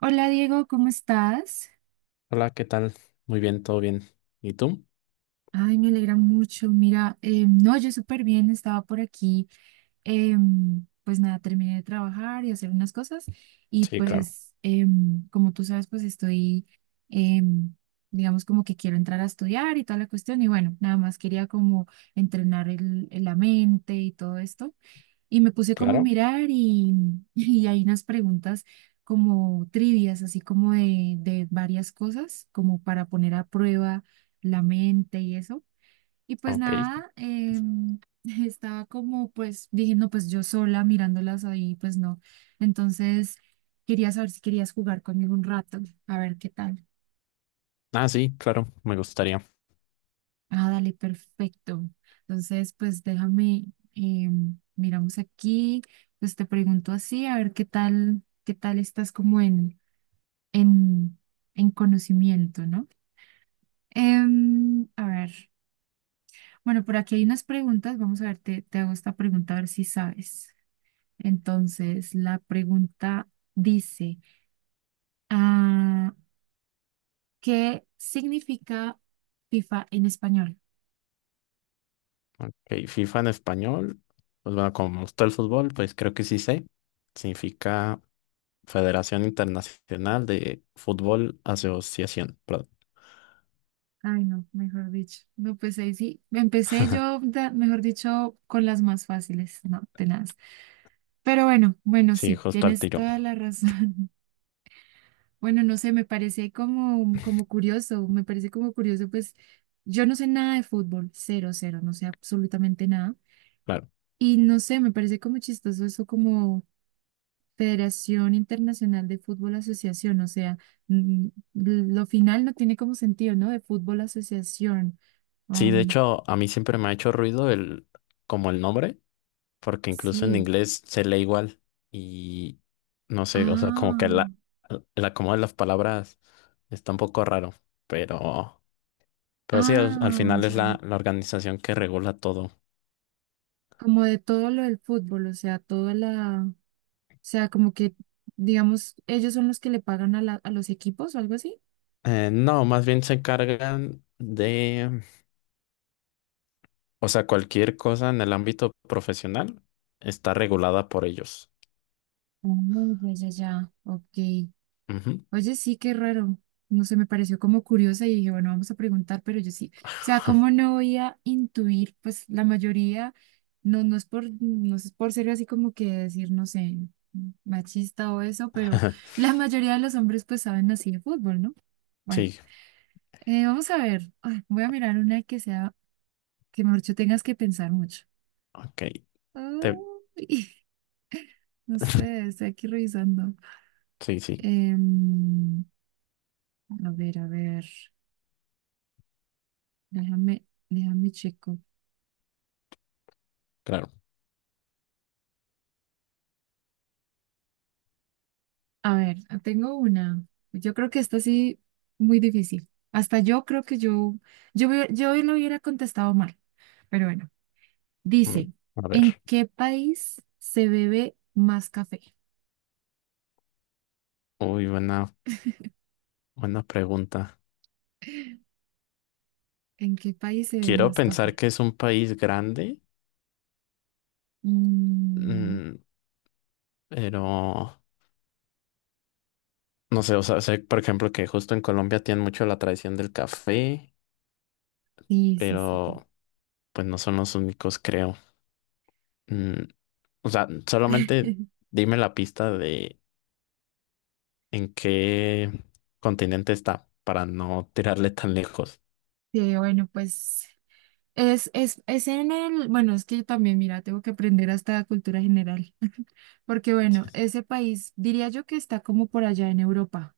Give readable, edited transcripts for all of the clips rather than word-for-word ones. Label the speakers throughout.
Speaker 1: Hola Diego, ¿cómo estás?
Speaker 2: Hola, ¿qué tal? Muy bien, todo bien. ¿Y tú?
Speaker 1: Ay, me alegra mucho. Mira, no, yo súper bien, estaba por aquí. Pues nada, terminé de trabajar y hacer unas cosas, y
Speaker 2: Sí, claro.
Speaker 1: pues como tú sabes, pues estoy, em, digamos, como que quiero entrar a estudiar y toda la cuestión y bueno, nada más quería como entrenar la mente y todo esto. Y me puse como a
Speaker 2: Claro.
Speaker 1: mirar y, y hay unas preguntas como trivias, así como de varias cosas, como para poner a prueba la mente y eso. Y pues
Speaker 2: Ok.
Speaker 1: nada, estaba como, pues dije, no, pues yo sola mirándolas ahí, pues no. Entonces quería saber si querías jugar conmigo un rato, a ver qué tal.
Speaker 2: Ah, sí, claro, me gustaría.
Speaker 1: Ah, dale, perfecto. Entonces, pues déjame, eh, miramos aquí, pues te pregunto así, a ver qué tal estás como en, en conocimiento, ¿no? A ver, bueno, por aquí hay unas preguntas, vamos a ver, te hago esta pregunta a ver si sabes. Entonces, la pregunta dice, ah, ¿qué significa FIFA en español?
Speaker 2: Ok, FIFA en español. Pues bueno, como me gusta el fútbol, pues creo que sí sé. Significa Federación Internacional de Fútbol Asociación. Perdón.
Speaker 1: Ay, no, mejor dicho. No, pues ahí sí. Empecé yo, mejor dicho, con las más fáciles, no, tenaz. Pero bueno,
Speaker 2: Sí,
Speaker 1: sí,
Speaker 2: justo al
Speaker 1: tienes
Speaker 2: tiro.
Speaker 1: toda la razón. Bueno, no sé, me parece como, como curioso, me parece como curioso, pues yo no sé nada de fútbol, cero, cero, no sé absolutamente nada.
Speaker 2: Claro.
Speaker 1: Y no sé, me parece como chistoso eso, como Federación Internacional de Fútbol Asociación, o sea, mm, lo final no tiene como sentido, ¿no? De fútbol asociación.
Speaker 2: Sí, de
Speaker 1: Um,
Speaker 2: hecho, a mí siempre me ha hecho ruido como el nombre, porque incluso en
Speaker 1: sí.
Speaker 2: inglés se lee igual y no sé, o sea, como que
Speaker 1: Ah,
Speaker 2: el acomodo de las palabras está un poco raro, pero, pero sí, al
Speaker 1: ah,
Speaker 2: final es
Speaker 1: ya.
Speaker 2: la organización que regula todo.
Speaker 1: Como de todo lo del fútbol, o sea, como que, digamos, ellos son los que le pagan a a los equipos o algo así.
Speaker 2: No, más bien se encargan de, o sea, cualquier cosa en el ámbito profesional está regulada por ellos.
Speaker 1: Ah, ya, ya, ya. Ok.
Speaker 2: Ujú.
Speaker 1: Oye, sí, qué raro. No sé, me pareció como curiosa y dije, bueno, vamos a preguntar, pero yo sí. O sea, ¿cómo no voy a intuir? Pues la mayoría, no es por ser así como que decir, no sé, machista o eso, pero la mayoría de los hombres pues saben así de fútbol, ¿no? Bueno.
Speaker 2: Sí,
Speaker 1: Vamos a ver. Ay, voy a mirar una que sea, que mejor dicho tengas que pensar mucho.
Speaker 2: ok. Te-
Speaker 1: Ay, no sé, estoy aquí revisando.
Speaker 2: sí, sí,
Speaker 1: Em, a ver, a ver. Déjame checo.
Speaker 2: claro.
Speaker 1: A ver, tengo una. Yo creo que esta sí, muy difícil. Hasta yo creo que yo lo hubiera contestado mal. Pero bueno, dice,
Speaker 2: Mm, a ver.
Speaker 1: ¿en qué país se bebe más café?
Speaker 2: Uy, buena, buena pregunta.
Speaker 1: ¿En qué país se bebe
Speaker 2: Quiero
Speaker 1: más
Speaker 2: pensar
Speaker 1: café?
Speaker 2: que es un país grande,
Speaker 1: Mm,
Speaker 2: mm, pero no sé, o sea, sé, por ejemplo, que justo en Colombia tienen mucho la tradición del café,
Speaker 1: Sí, sí, sí, sí.
Speaker 2: pero pues no son los únicos, creo. Mm, o sea, solamente dime la pista de en qué continente está para no tirarle tan lejos.
Speaker 1: Sí, bueno, pues es en el, bueno, es que yo también, mira, tengo que aprender hasta cultura general, porque bueno, ese país diría yo que está como por allá en Europa,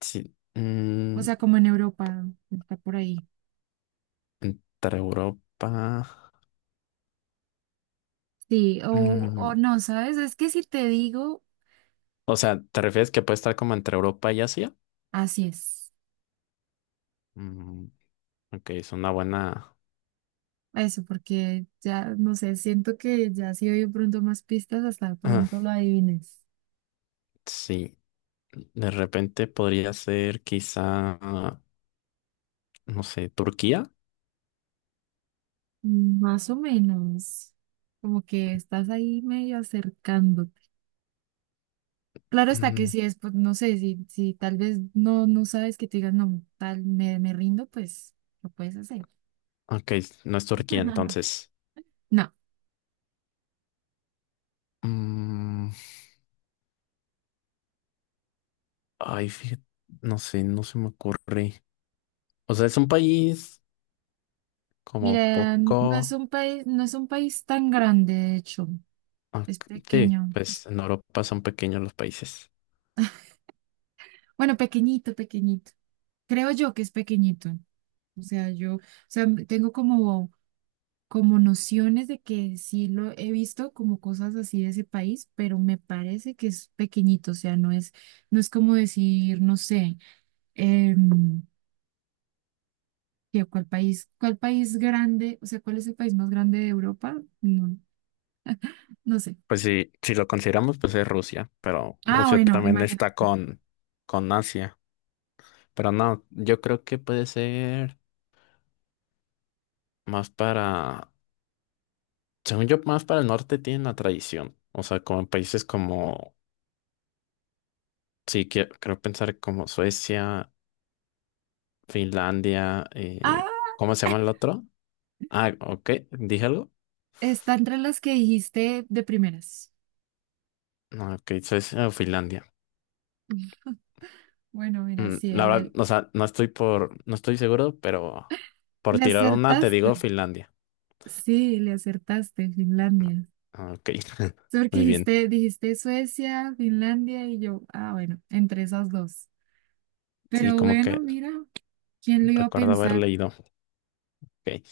Speaker 2: Sí,
Speaker 1: o
Speaker 2: mm,
Speaker 1: sea, como en Europa, está por ahí.
Speaker 2: entre Europa.
Speaker 1: Sí,
Speaker 2: Mm,
Speaker 1: o no, ¿sabes? Es que si te digo,
Speaker 2: o sea, ¿te refieres que puede estar como entre Europa y Asia?
Speaker 1: así es.
Speaker 2: Mm, ok, es una buena.
Speaker 1: Eso, porque ya, no sé, siento que ya si doy de pronto más pistas, hasta de
Speaker 2: Ah,
Speaker 1: pronto lo adivines.
Speaker 2: sí, de repente podría ser quizá, ah, no sé, Turquía.
Speaker 1: Más o menos, como que estás ahí medio acercándote. Claro está que
Speaker 2: Mm,
Speaker 1: si es, pues, no sé, si tal vez no, no sabes, que te digas, no, tal, me rindo, pues lo puedes hacer.
Speaker 2: ok, no es Turquía entonces.
Speaker 1: No,
Speaker 2: Mm, ay, fíjate, no sé, no se me ocurre. O sea, es un país como
Speaker 1: mira,
Speaker 2: poco...
Speaker 1: no es un país tan grande, de hecho,
Speaker 2: Ah,
Speaker 1: es
Speaker 2: sí,
Speaker 1: pequeño.
Speaker 2: pues en Europa son pequeños los países.
Speaker 1: Bueno, pequeñito, pequeñito. Creo yo que es pequeñito. O sea, tengo como, como nociones de que sí lo he visto como cosas así de ese país, pero me parece que es pequeñito. O sea, no es, no es como decir, no sé. em, ¿Qué- ¿Cuál país? ¿Cuál país grande? O sea, ¿cuál es el país más grande de Europa? No, no sé.
Speaker 2: Pues sí, si lo consideramos, pues es Rusia, pero
Speaker 1: Ah,
Speaker 2: Rusia
Speaker 1: bueno,
Speaker 2: también
Speaker 1: imagina.
Speaker 2: está con Asia. Pero no, yo creo que puede ser más para... Según yo, más para el norte tienen la tradición. O sea, como en países como, sí, creo pensar como Suecia, Finlandia,
Speaker 1: Ah,
Speaker 2: ¿cómo se llama el otro? Ah, ok, ¿dije algo?
Speaker 1: está entre las que dijiste de primeras.
Speaker 2: No, ok, Suecia o Finlandia.
Speaker 1: Bueno, mira,
Speaker 2: Mm,
Speaker 1: sí,
Speaker 2: la verdad, o sea, no estoy seguro, pero por
Speaker 1: le
Speaker 2: tirar una te
Speaker 1: acertaste.
Speaker 2: digo Finlandia.
Speaker 1: Sí, le acertaste,
Speaker 2: No,
Speaker 1: Finlandia.
Speaker 2: ah, ok,
Speaker 1: Sí, porque
Speaker 2: muy bien.
Speaker 1: dijiste, dijiste Suecia, Finlandia y yo. Ah, bueno, entre esas dos.
Speaker 2: Sí,
Speaker 1: Pero
Speaker 2: como
Speaker 1: bueno,
Speaker 2: que
Speaker 1: mira, ¿quién lo iba a
Speaker 2: recuerdo haber
Speaker 1: pensar?
Speaker 2: leído. Ok.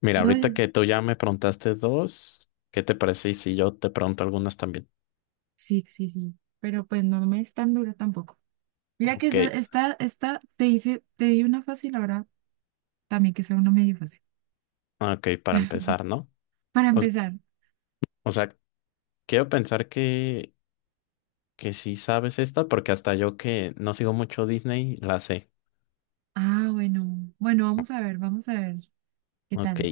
Speaker 2: Mira, ahorita
Speaker 1: No,
Speaker 2: que tú ya me preguntaste dos, ¿qué te parece? Y si yo te pregunto algunas también.
Speaker 1: sí, sí, sí. Pero pues no, no me es tan duro tampoco. Mira que
Speaker 2: Ok.
Speaker 1: esta te hice, te di una fácil ahora, también que sea una medio fácil.
Speaker 2: Ok, para empezar, ¿no?
Speaker 1: Para
Speaker 2: O, s-
Speaker 1: empezar.
Speaker 2: o sea, quiero pensar que sí sabes esta, porque hasta yo que no sigo mucho Disney, la sé.
Speaker 1: Ah, bueno. Bueno, vamos a ver qué
Speaker 2: Ok,
Speaker 1: tal.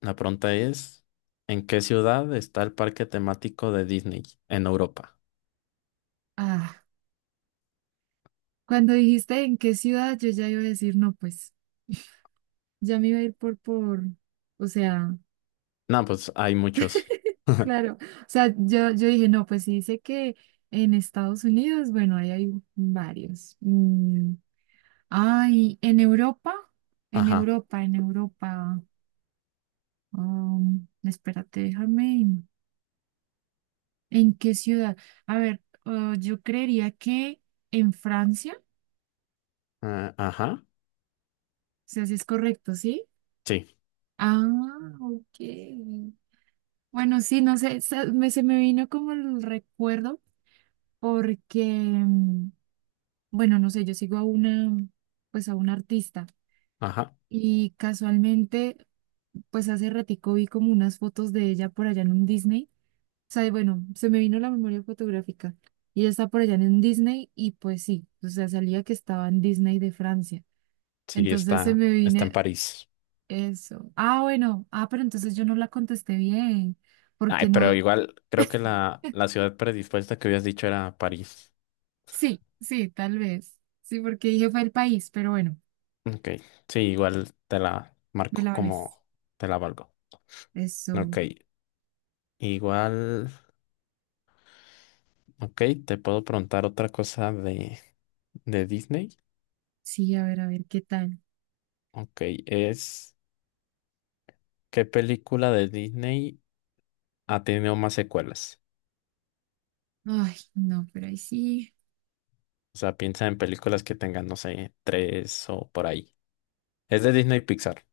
Speaker 2: la pregunta es, ¿en qué ciudad está el parque temático de Disney en Europa?
Speaker 1: Ah, cuando dijiste en qué ciudad, yo ya iba a decir, no, pues, ya me iba a ir o sea,
Speaker 2: No, pues hay muchos.
Speaker 1: claro. O sea, yo dije, no, pues si dice que en Estados Unidos, bueno, ahí hay varios. Ay, en Europa,
Speaker 2: Ajá,
Speaker 1: En Europa. Espérate, déjame. ¿En qué ciudad? A ver, yo creería que en Francia, o
Speaker 2: ah, ajá,
Speaker 1: sea, si es correcto, ¿sí?
Speaker 2: sí,
Speaker 1: Ah, ok. Bueno, sí, no sé, se me vino como el recuerdo porque, bueno, no sé, yo sigo a una, pues a una artista
Speaker 2: ajá,
Speaker 1: y casualmente, pues hace ratico vi como unas fotos de ella por allá en un Disney. O sea, y bueno, se me vino la memoria fotográfica y ella está por allá en un Disney y pues sí, o sea, salía que estaba en Disney de Francia.
Speaker 2: sí,
Speaker 1: Entonces se
Speaker 2: está,
Speaker 1: me
Speaker 2: está
Speaker 1: viene
Speaker 2: en París.
Speaker 1: eso. Ah, bueno, ah, pero entonces yo no la contesté bien,
Speaker 2: Ay,
Speaker 1: porque no,
Speaker 2: pero igual creo que la ciudad predispuesta que habías dicho era París.
Speaker 1: sí, sí, tal vez. Sí, porque dije fue el país, pero bueno,
Speaker 2: Ok, sí, igual te la
Speaker 1: me
Speaker 2: marco
Speaker 1: la vales.
Speaker 2: como te la valgo. Ok,
Speaker 1: Eso,
Speaker 2: igual, ok, te puedo preguntar otra cosa de Disney.
Speaker 1: sí, a ver, ¿qué tal?
Speaker 2: Ok, es ¿qué película de Disney ha tenido más secuelas?
Speaker 1: Ay, no, pero ahí sí.
Speaker 2: O sea, piensa en películas que tengan, no sé, tres o por ahí. Es de Disney Pixar.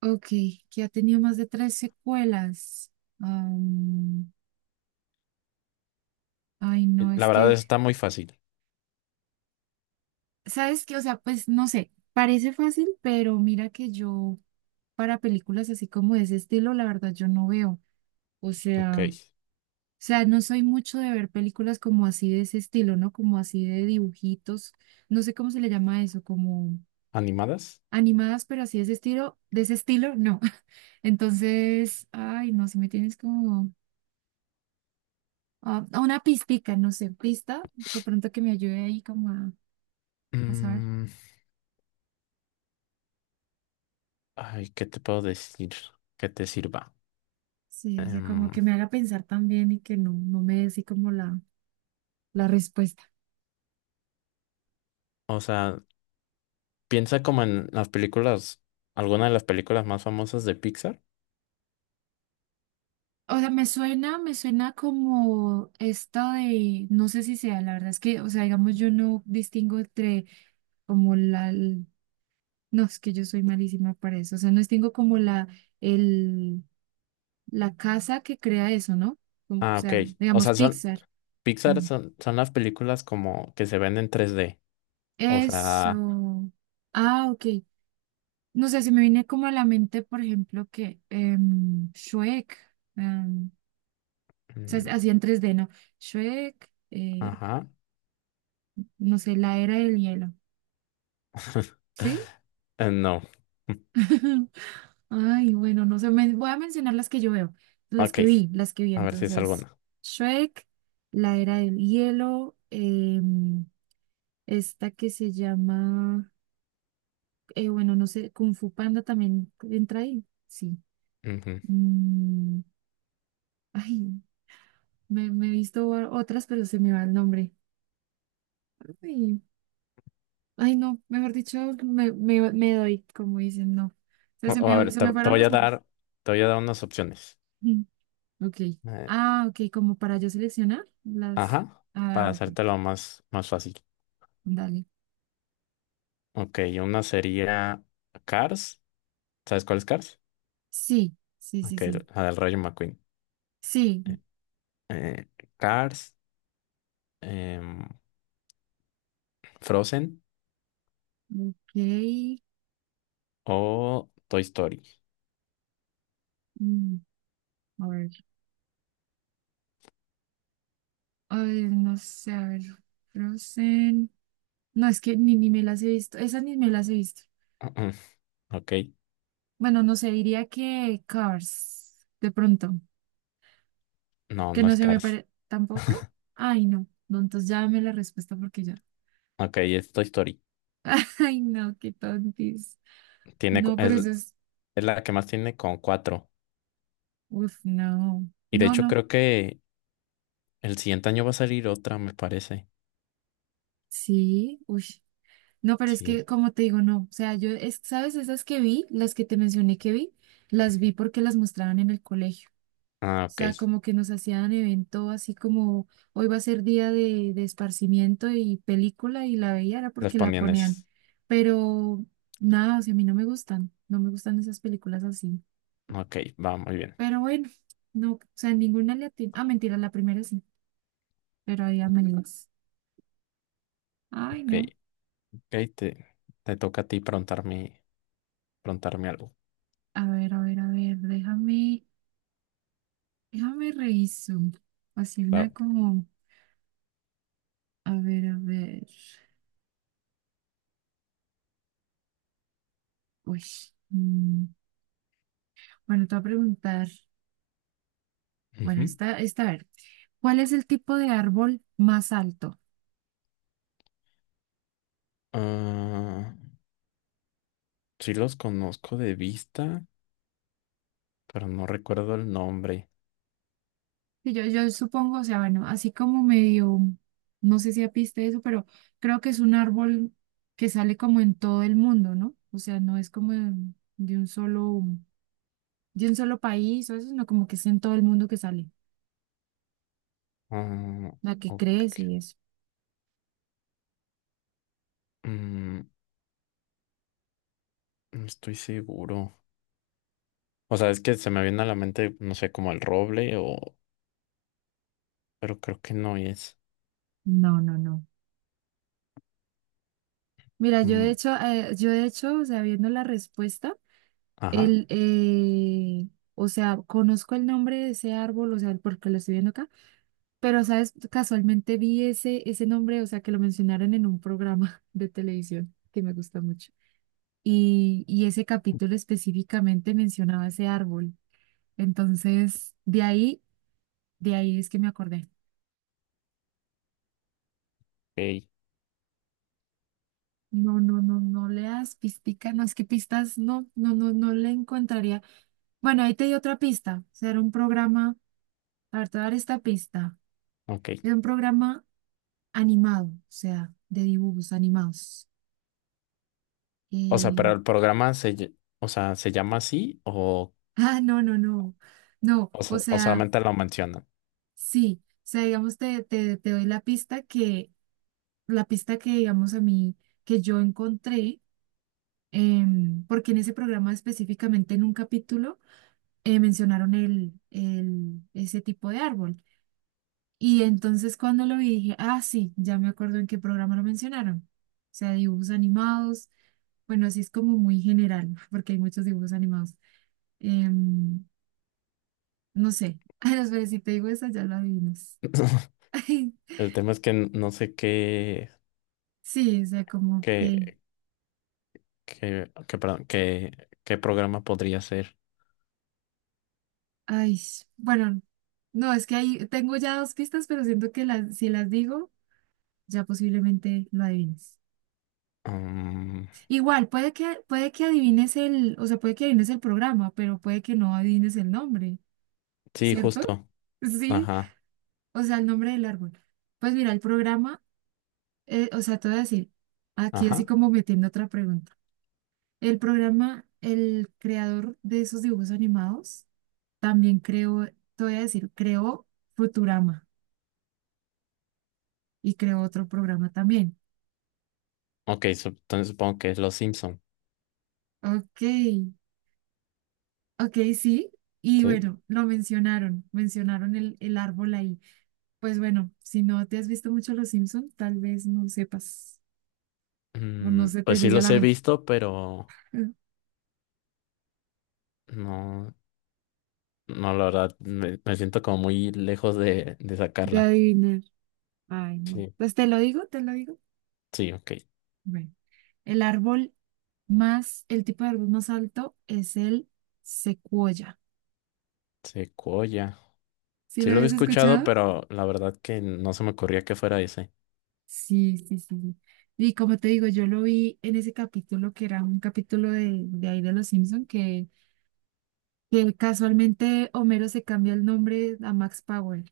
Speaker 1: Ok, que ha tenido más de tres secuelas. Am, ay, no,
Speaker 2: La
Speaker 1: es
Speaker 2: verdad, eso
Speaker 1: que,
Speaker 2: está muy fácil.
Speaker 1: ¿sabes qué? O sea, pues no sé, parece fácil, pero mira que yo para películas así como de ese estilo, la verdad, yo no veo. O
Speaker 2: Ok,
Speaker 1: sea... sea, no soy mucho de ver películas como así de ese estilo, ¿no? Como así de dibujitos, no sé cómo se le llama eso, como
Speaker 2: ¿animadas?
Speaker 1: animadas, pero así de ese estilo, no. Entonces, ay, no, si me tienes como ah, una pistica, no sé, pista, de pronto que me ayude ahí a saber.
Speaker 2: Mm, ay, ¿qué te puedo decir que te sirva?
Speaker 1: Sí, o sea, como que
Speaker 2: Em,
Speaker 1: me haga pensar también y que no, no me dé así como la respuesta.
Speaker 2: o sea, piensa como en las películas, alguna de las películas más famosas de Pixar.
Speaker 1: O sea, me suena como esta de, no sé si sea, la verdad es que, o sea, digamos, yo no distingo entre como la, l- no, es que yo soy malísima para eso, o sea, no es- tengo como el, la casa que crea eso, ¿no? O
Speaker 2: Ah, ok.
Speaker 1: sea,
Speaker 2: O
Speaker 1: digamos
Speaker 2: sea, son
Speaker 1: Pixar.
Speaker 2: Pixar
Speaker 1: Mm.
Speaker 2: son las películas como que se ven en tres d. O sea,
Speaker 1: Eso. Ah, ok. No sé, se me viene como a la mente, por ejemplo, que Shrek, o sea,
Speaker 2: mm,
Speaker 1: hacía en 3D, ¿no? Shrek,
Speaker 2: ajá.
Speaker 1: no sé, la era del hielo, ¿sí?
Speaker 2: No.
Speaker 1: Ay, bueno, no sé, voy a mencionar las que yo veo,
Speaker 2: Ok.
Speaker 1: las que vi.
Speaker 2: A ver si es
Speaker 1: Entonces,
Speaker 2: alguna.
Speaker 1: Shrek, La Era del Hielo, esta que se llama, bueno, no sé, Kung Fu Panda también entra ahí, sí.
Speaker 2: Ujú.
Speaker 1: Mm, ay, me he visto otras, pero se me va el nombre. Ay, ay, no, mejor dicho, me doy, como dicen, no. O sea,
Speaker 2: O A ver,
Speaker 1: se me
Speaker 2: te
Speaker 1: fueron
Speaker 2: voy
Speaker 1: los
Speaker 2: a
Speaker 1: nombres.
Speaker 2: dar, te voy a dar unas opciones.
Speaker 1: Ok.
Speaker 2: Eh,
Speaker 1: Ah, ok, como para yo seleccionar las.
Speaker 2: ajá. Para
Speaker 1: Ah, ok,
Speaker 2: hacértelo más, más fácil.
Speaker 1: dale.
Speaker 2: Ok, una sería Cars. ¿Sabes cuál es Cars?
Speaker 1: Sí, sí, sí,
Speaker 2: Ok,
Speaker 1: sí.
Speaker 2: la del Rayo McQueen.
Speaker 1: Sí,
Speaker 2: Eh, eh, Cars, em, Frozen
Speaker 1: ok.
Speaker 2: o Toy Story.
Speaker 1: mm, a ver, ay, no sé, a ver. Frozen. No, es que ni me las he visto. Esas ni me las he visto.
Speaker 2: Ok,
Speaker 1: Bueno, no sé, diría que Cars, de pronto.
Speaker 2: no,
Speaker 1: Que
Speaker 2: no
Speaker 1: no
Speaker 2: es
Speaker 1: se me
Speaker 2: Cars.
Speaker 1: parece. ¿Tampoco? Ay, no. No, entonces ya dame la respuesta porque ya.
Speaker 2: Ok, es Toy Story.
Speaker 1: Ay, no, qué tontis.
Speaker 2: Tiene, cu-
Speaker 1: No, pero
Speaker 2: es,
Speaker 1: eso es.
Speaker 2: es la que más tiene con cuatro.
Speaker 1: Uf, no.
Speaker 2: Y de
Speaker 1: No,
Speaker 2: hecho
Speaker 1: no.
Speaker 2: creo que el siguiente año va a salir otra, me parece.
Speaker 1: Sí, uy. No, pero es que,
Speaker 2: Sí.
Speaker 1: como te digo, no. O sea, yo, es, ¿sabes? Esas que vi, las que te mencioné que vi, las vi porque las mostraban en el colegio.
Speaker 2: Ah,
Speaker 1: O sea,
Speaker 2: ok.
Speaker 1: como que nos hacían evento así como hoy va a ser día de esparcimiento y película, y la veía era
Speaker 2: Las
Speaker 1: porque la ponían.
Speaker 2: poníanes.
Speaker 1: Pero nada, o sea, a mí no me gustan, no me gustan esas películas así.
Speaker 2: Ok, va muy bien.
Speaker 1: Pero bueno, no, o sea, ninguna ah, mentira, la primera sí, pero ahí amelas. Ay,
Speaker 2: Ok,
Speaker 1: no.
Speaker 2: ok, te toca a ti preguntarme, preguntarme algo.
Speaker 1: A ver, a ver, a ver, déjame. Déjame reviso. Así una
Speaker 2: Claro.
Speaker 1: como, a ver, a ver. Uy. mm, Bueno, te voy a preguntar. Bueno,
Speaker 2: Ujú.
Speaker 1: esta, a ver. ¿Cuál es el tipo de árbol más alto?
Speaker 2: Ah, sí los conozco de vista, pero no recuerdo el nombre.
Speaker 1: Sí, yo supongo, o sea, bueno, así como medio, no sé si apiste eso, pero creo que es un árbol que sale como en todo el mundo, ¿no? O sea, no es como de un solo, de un solo país o eso, sino como que es en todo el mundo que sale,
Speaker 2: Ah,
Speaker 1: la que crece
Speaker 2: ok.
Speaker 1: y eso.
Speaker 2: Mm, no estoy seguro. O sea, es que se me viene a la mente, no sé, como el roble o... Pero creo que no es.
Speaker 1: No, no, no. Mira,
Speaker 2: Mm,
Speaker 1: yo de hecho, o sea, viendo la respuesta,
Speaker 2: ajá.
Speaker 1: el, eh, o sea, conozco el nombre de ese árbol, o sea, porque lo estoy viendo acá, pero, ¿sabes? Casualmente vi ese nombre, o sea, que lo mencionaron en un programa de televisión que me gusta mucho. Y ese capítulo específicamente mencionaba ese árbol. Entonces, de ahí es que me acordé.
Speaker 2: Ok,
Speaker 1: No, no, no, no leas pistica, no, es que pistas, no, no, no, no le encontraría. Bueno, ahí te di otra pista. O sea, era un programa, a ver, te voy a dar esta pista.
Speaker 2: ok.
Speaker 1: Era un programa animado, o sea, de dibujos animados.
Speaker 2: O sea,
Speaker 1: Eh,
Speaker 2: pero el programa o sea, ¿se llama así o...
Speaker 1: ah, no, no, no. No,
Speaker 2: O
Speaker 1: o
Speaker 2: sea, o
Speaker 1: sea,
Speaker 2: solamente lo mencionan?
Speaker 1: sí. O sea, digamos, te doy la pista que, digamos, a mí, que yo encontré, porque en ese programa específicamente, en un capítulo, mencionaron ese tipo de árbol. Y entonces cuando lo vi dije, ah, sí, ya me acuerdo en qué programa lo mencionaron. O sea, dibujos animados, bueno, así es como muy general, porque hay muchos dibujos animados. Em, no sé, ay, no, pero si te digo esa, ya lo adivinas.
Speaker 2: El tema es que no sé qué...
Speaker 1: sí, o sea, como
Speaker 2: Qué...
Speaker 1: que,
Speaker 2: Qué, perdón, qué programa podría ser.
Speaker 1: ay, bueno, no, es que ahí tengo ya dos pistas, pero siento que las, si las digo, ya posiblemente lo adivines.
Speaker 2: Mm,
Speaker 1: Igual, puede que adivines el, o sea, puede que adivines el programa, pero puede que no adivines el nombre.
Speaker 2: sí,
Speaker 1: ¿Cierto?
Speaker 2: justo.
Speaker 1: Sí,
Speaker 2: Ajá.
Speaker 1: o sea, el nombre del árbol. Pues mira, el programa, o sea, te voy a decir, aquí así
Speaker 2: Ajá.
Speaker 1: como metiendo otra pregunta. El programa, el creador de esos dibujos animados, también creó, te voy a decir, creó Futurama y creó otro programa también.
Speaker 2: Ok, entonces supongo que es Los Simpson.
Speaker 1: Ok, ok, sí. Y
Speaker 2: ¿Sí?
Speaker 1: bueno, lo mencionaron, mencionaron el árbol ahí. Pues bueno, si no te has visto mucho Los Simpson, tal vez no sepas o no
Speaker 2: Mm,
Speaker 1: se te
Speaker 2: pues sí
Speaker 1: llegue a
Speaker 2: los
Speaker 1: la
Speaker 2: he
Speaker 1: mente.
Speaker 2: visto, pero... No. No, la verdad, me siento como muy lejos de
Speaker 1: De
Speaker 2: sacarla.
Speaker 1: adivinar. Ay, no.
Speaker 2: Sí,
Speaker 1: Pues te lo digo, te lo digo.
Speaker 2: sí, ok.
Speaker 1: Bueno, el árbol el tipo de árbol más alto es el secuoya.
Speaker 2: Secuoya.
Speaker 1: ¿Sí
Speaker 2: Sí
Speaker 1: lo
Speaker 2: lo había
Speaker 1: habías
Speaker 2: escuchado,
Speaker 1: escuchado?
Speaker 2: pero la verdad que no se me ocurría que fuera ese.
Speaker 1: Sí, sí, sí. Sí. Y como te digo, yo lo vi en ese capítulo que era un capítulo de ahí de Los Simpson que casualmente Homero se cambia el nombre a Max Power.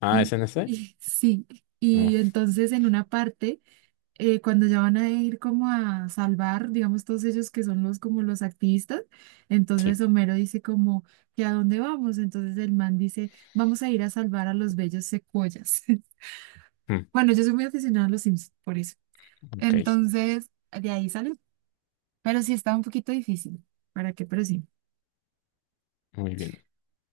Speaker 2: Ah, ¿es
Speaker 1: Y,
Speaker 2: en ese?
Speaker 1: y sí,
Speaker 2: No,
Speaker 1: y entonces en una parte. Cuando ya van a ir como a salvar, digamos, todos ellos que son los como los activistas, entonces
Speaker 2: sí.
Speaker 1: Homero dice como que a dónde vamos, entonces el man dice, vamos a ir a salvar a los bellos secuoyas.
Speaker 2: Mm,
Speaker 1: Bueno, yo soy muy aficionada a los Sims, por eso.
Speaker 2: ok,
Speaker 1: Entonces, de ahí salió, pero sí estaba un poquito difícil, ¿para qué? Pero sí.
Speaker 2: muy bien.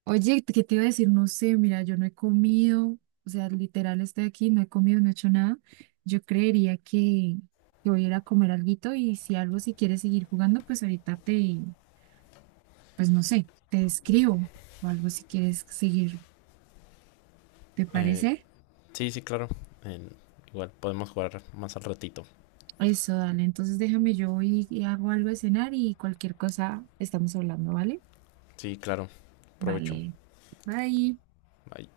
Speaker 1: Oye, ¿qué te iba a decir? No sé, mira, yo no he comido, o sea, literal estoy aquí, no he comido, no he hecho nada. Yo creería que voy a ir a comer alguito y si algo, si quieres seguir jugando, pues ahorita pues no sé, te escribo o algo si quieres seguir, ¿te
Speaker 2: Eh,
Speaker 1: parece?
Speaker 2: sí, sí, claro. En- igual podemos jugar más al ratito.
Speaker 1: Eso, dale, entonces déjame yo voy y hago algo de cenar y cualquier cosa estamos hablando, ¿vale?
Speaker 2: Sí, claro. Provecho.
Speaker 1: Vale, bye.
Speaker 2: Bye.